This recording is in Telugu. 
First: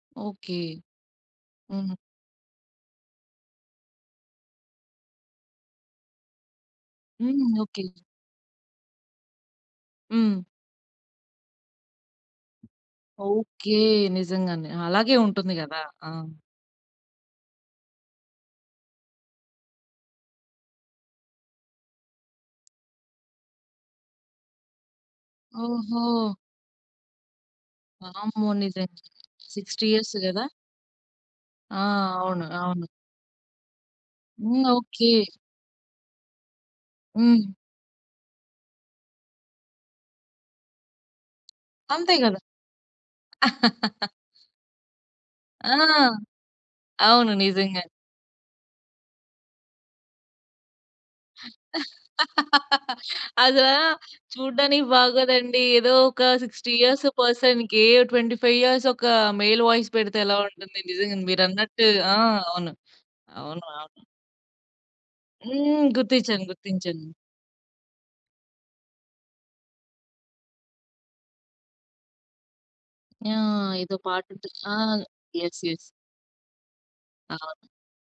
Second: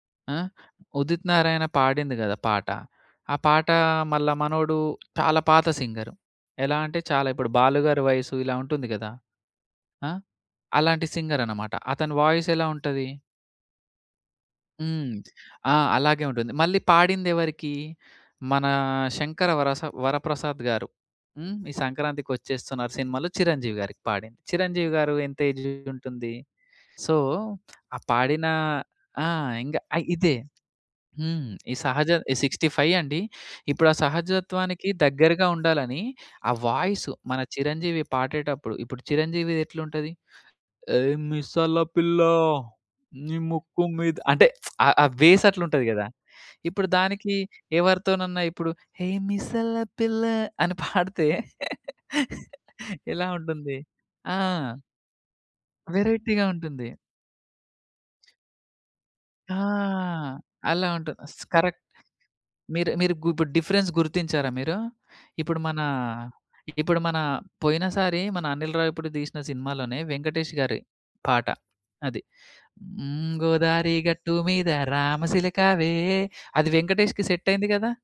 ఆ! ఓకే. ఉదిత్ నారాయణ హ్మ్. పాడింది గదా! పాట. ఆ పాట మళ్ళా మనోడు చాలా పాత సింగరు. ఎలా అంటే చాలా హ్మ్. ఇప్పుడు బాలు ఓకే. గారి వయస్సు ఇలా ఉంటుంది గదా! ఆ! హ్మ్. అలాంటి సింగర్ అనమాట. అతని వాయిస్ ఎలా ఉంటది? ఓకే. నిజంగానే! ఆ! హ్మ్. అలాగే ఉంటుంది ఆ! గదా! ఆ! అలాగే ఉంటుంది. మళ్ళీ పాడిందెవరికి? మన శంకర వరస వరప్రసాద్ గారు. హ్మ్. ఈ సంక్రాంతికొచ్చేస్తున్నారు సినిమాలో చిరంజీవి గారికి పాడింది. చిరంజీవి గారు ఎంత ఏజ్ ఓహో! ఉంటుంది. సో, ఆ పాడిన వామ్మో! నిజంగా ఆ! ఇంగ 60 ఆ! ఇయర్స్ ఇదే. గదా! హ్మ్. ఈ ఆ! సహజ అవును. సిక్స్టీ అవును. ఫై అండి. ఇప్పుడు ఆ హ్మ్. సహజత్వానికి ఓకే. దగ్గరగా ఉండాలని ఆ వాయిస్ మన హ్మ్. చిరంజీవి పాడేటప్పుడు, ఇప్పుడు చిరంజీవిదెట్లుంటది ఏ మిసల అంతే పిల్ల, గదా! నీ ముక్కు మీద అంటే ఆ ఆ బేస్ ఆ! అట్లుంటది గదా! ఇప్పుడు అవును. దానికి నిజంగానే. ఎవరితోనన్నా ఇప్పుడు "హేయ్ మిసల పిల్ల" అని పాడితే ఎలా అదా ఉంటుంది. ఆ! చూడ్డానికి బాగోదండి. ఏదో ఒక వేరైటీ‌గా 60 ఉంటుంది. ఇయర్స్ పర్సన్‌కి 25 ఇయర్స్ ఒక ఆ! మెయిల్ వాయిస్ పెడితే ఎలా ఉంటుంది. అలా ఉంటది నిజంగా స్ కరెక్ట్. మీరున్నట్టు. ఆ! అవును. మీరు మీరు గు ఇప్పుడు అవును. డిఫరెన్స్ అవును. గుర్తించారా మీరు? ఇప్పుడు మన, హ్మ్. గుర్తిచ్చాను. ఇప్పుడు గుర్తించాను. మన పోయినసారి మన అనిల్ రావిపూడి తీసిన సినిమాలోనే వెంకటేష్ గారి పాట. అది. ఆ! హ్మ్. గోదారి ఏదో గట్టు పాటుంటది. మీద ఆ! యెస్. యెస్. రామసిలకావే అది వెంకటేష్‌కి సెట్ అయింది అవును. గదా!